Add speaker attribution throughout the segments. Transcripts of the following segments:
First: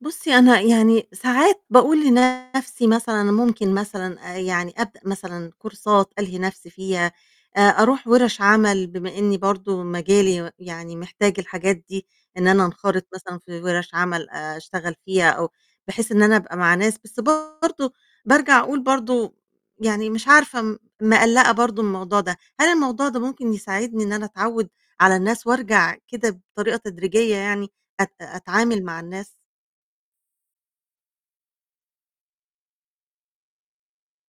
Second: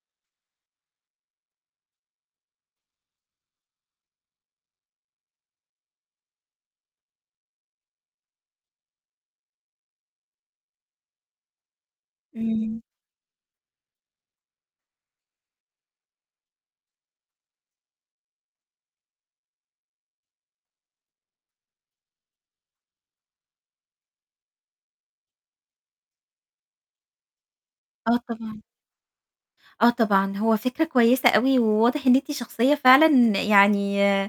Speaker 1: بُصّي أنا يعني ساعات باقول لنفْسي مثلًا أنا ممكن مثلًا آآ يعني أبدأ مثلًا كورسات ألهي نفْسي فيها، آآ، أروح وِرَش عمل بما إني برضو مجالي يعني محتاج الحاجات دي، إن أنا
Speaker 2: إمم.
Speaker 1: أنخرط مثلًا في وِرَش عمل آآ، أشتغل فيها أو بحيث إن أنا أبقى مع ناس، بس برضو بارجع أقول برضه، يعني مش عارفة م مقلقة برضه من الموضوع ده، هل الموضوع ده ممكن يساعدني إن أنا أتعوّد على الناس وأرجع كده بطريقة تدريجية يعني أت
Speaker 2: آه طبعًا.
Speaker 1: أتعامل مع الناس؟
Speaker 2: آه طبعًا هو فكرة كويسة أوي، وواضح إن أنتِ شخصية فعلًا يعني آآ،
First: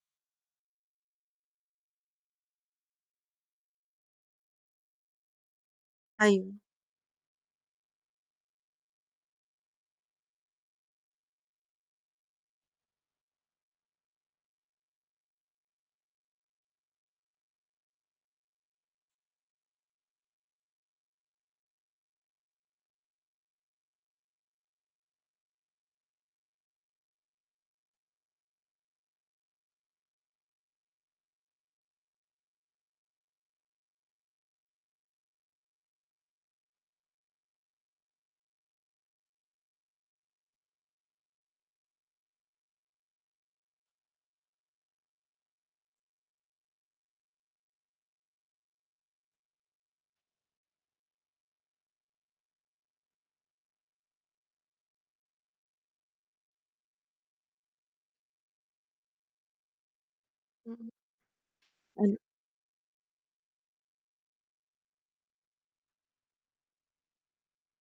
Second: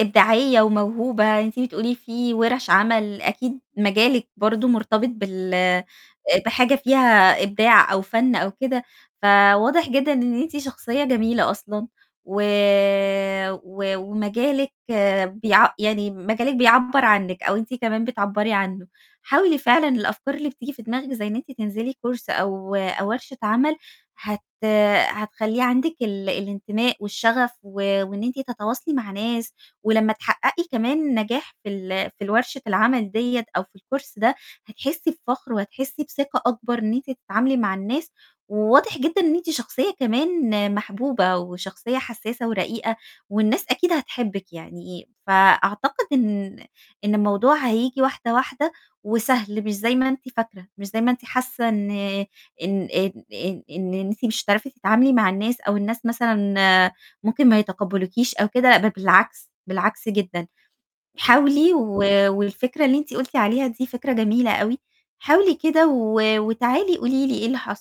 Speaker 2: إبداعية وموهوبة، أنتِ بتقولي في ورش عمل أكيد مجالِك برضه مرتبط بال
Speaker 1: أيوه.
Speaker 2: بحاجة فيها إبداع أو فن أو كده، فواضح جدًا إن أنتِ شخصية جميلة أصلًا، و و ومجالِك بيع يعني مجالِك. بيعبّر عنِك أو أنتِ كمان بتعبّري عنه، حاولي فعلًا الأفكار اللي بتيجي في دماغِك زي إن أنتِ تنزلي course أو أو ورشة عمل، هت هتخلِّي عندِك ال الانتماء والشغف، و وإن أنتِ تتواصلي مع ناس، ولمّا تحققي كمان النجاح في ال في الورشة العمل دِيّة أو في الcourse ده، هتحسّي بفخر وهتحسّي بثقة أكبر إن أنتِ تتعاملي مع الناس، وواضح جدًا إن أنتِ شخصية كمان محبوبة، وشخصية حسّاسة ورقيقة، والناس أكيد هتحبِك يعني، فأعتقد إن إن الموضوع هييجي واحدة، واحدة، وسهل مش زي ما أنتِ فاكرة، مش زي ما أنتِ حاسّة إن إن إن إن إن أنتِ مش هتعرفي تتعاملي مع الناس أو الناس مثلًا آآ، ممكن ما يتقبلوكيش أو كده، ده بالعكس، بالعكس جدًا،
Speaker 1: إمم.
Speaker 2: حاولي و
Speaker 1: أيوه.
Speaker 2: والفكرة اللي أنتِ قُلتِ عليها دي فكرة جميلة أوي، حاولي كده و وتعالي قولي لي إيه اللي حصل.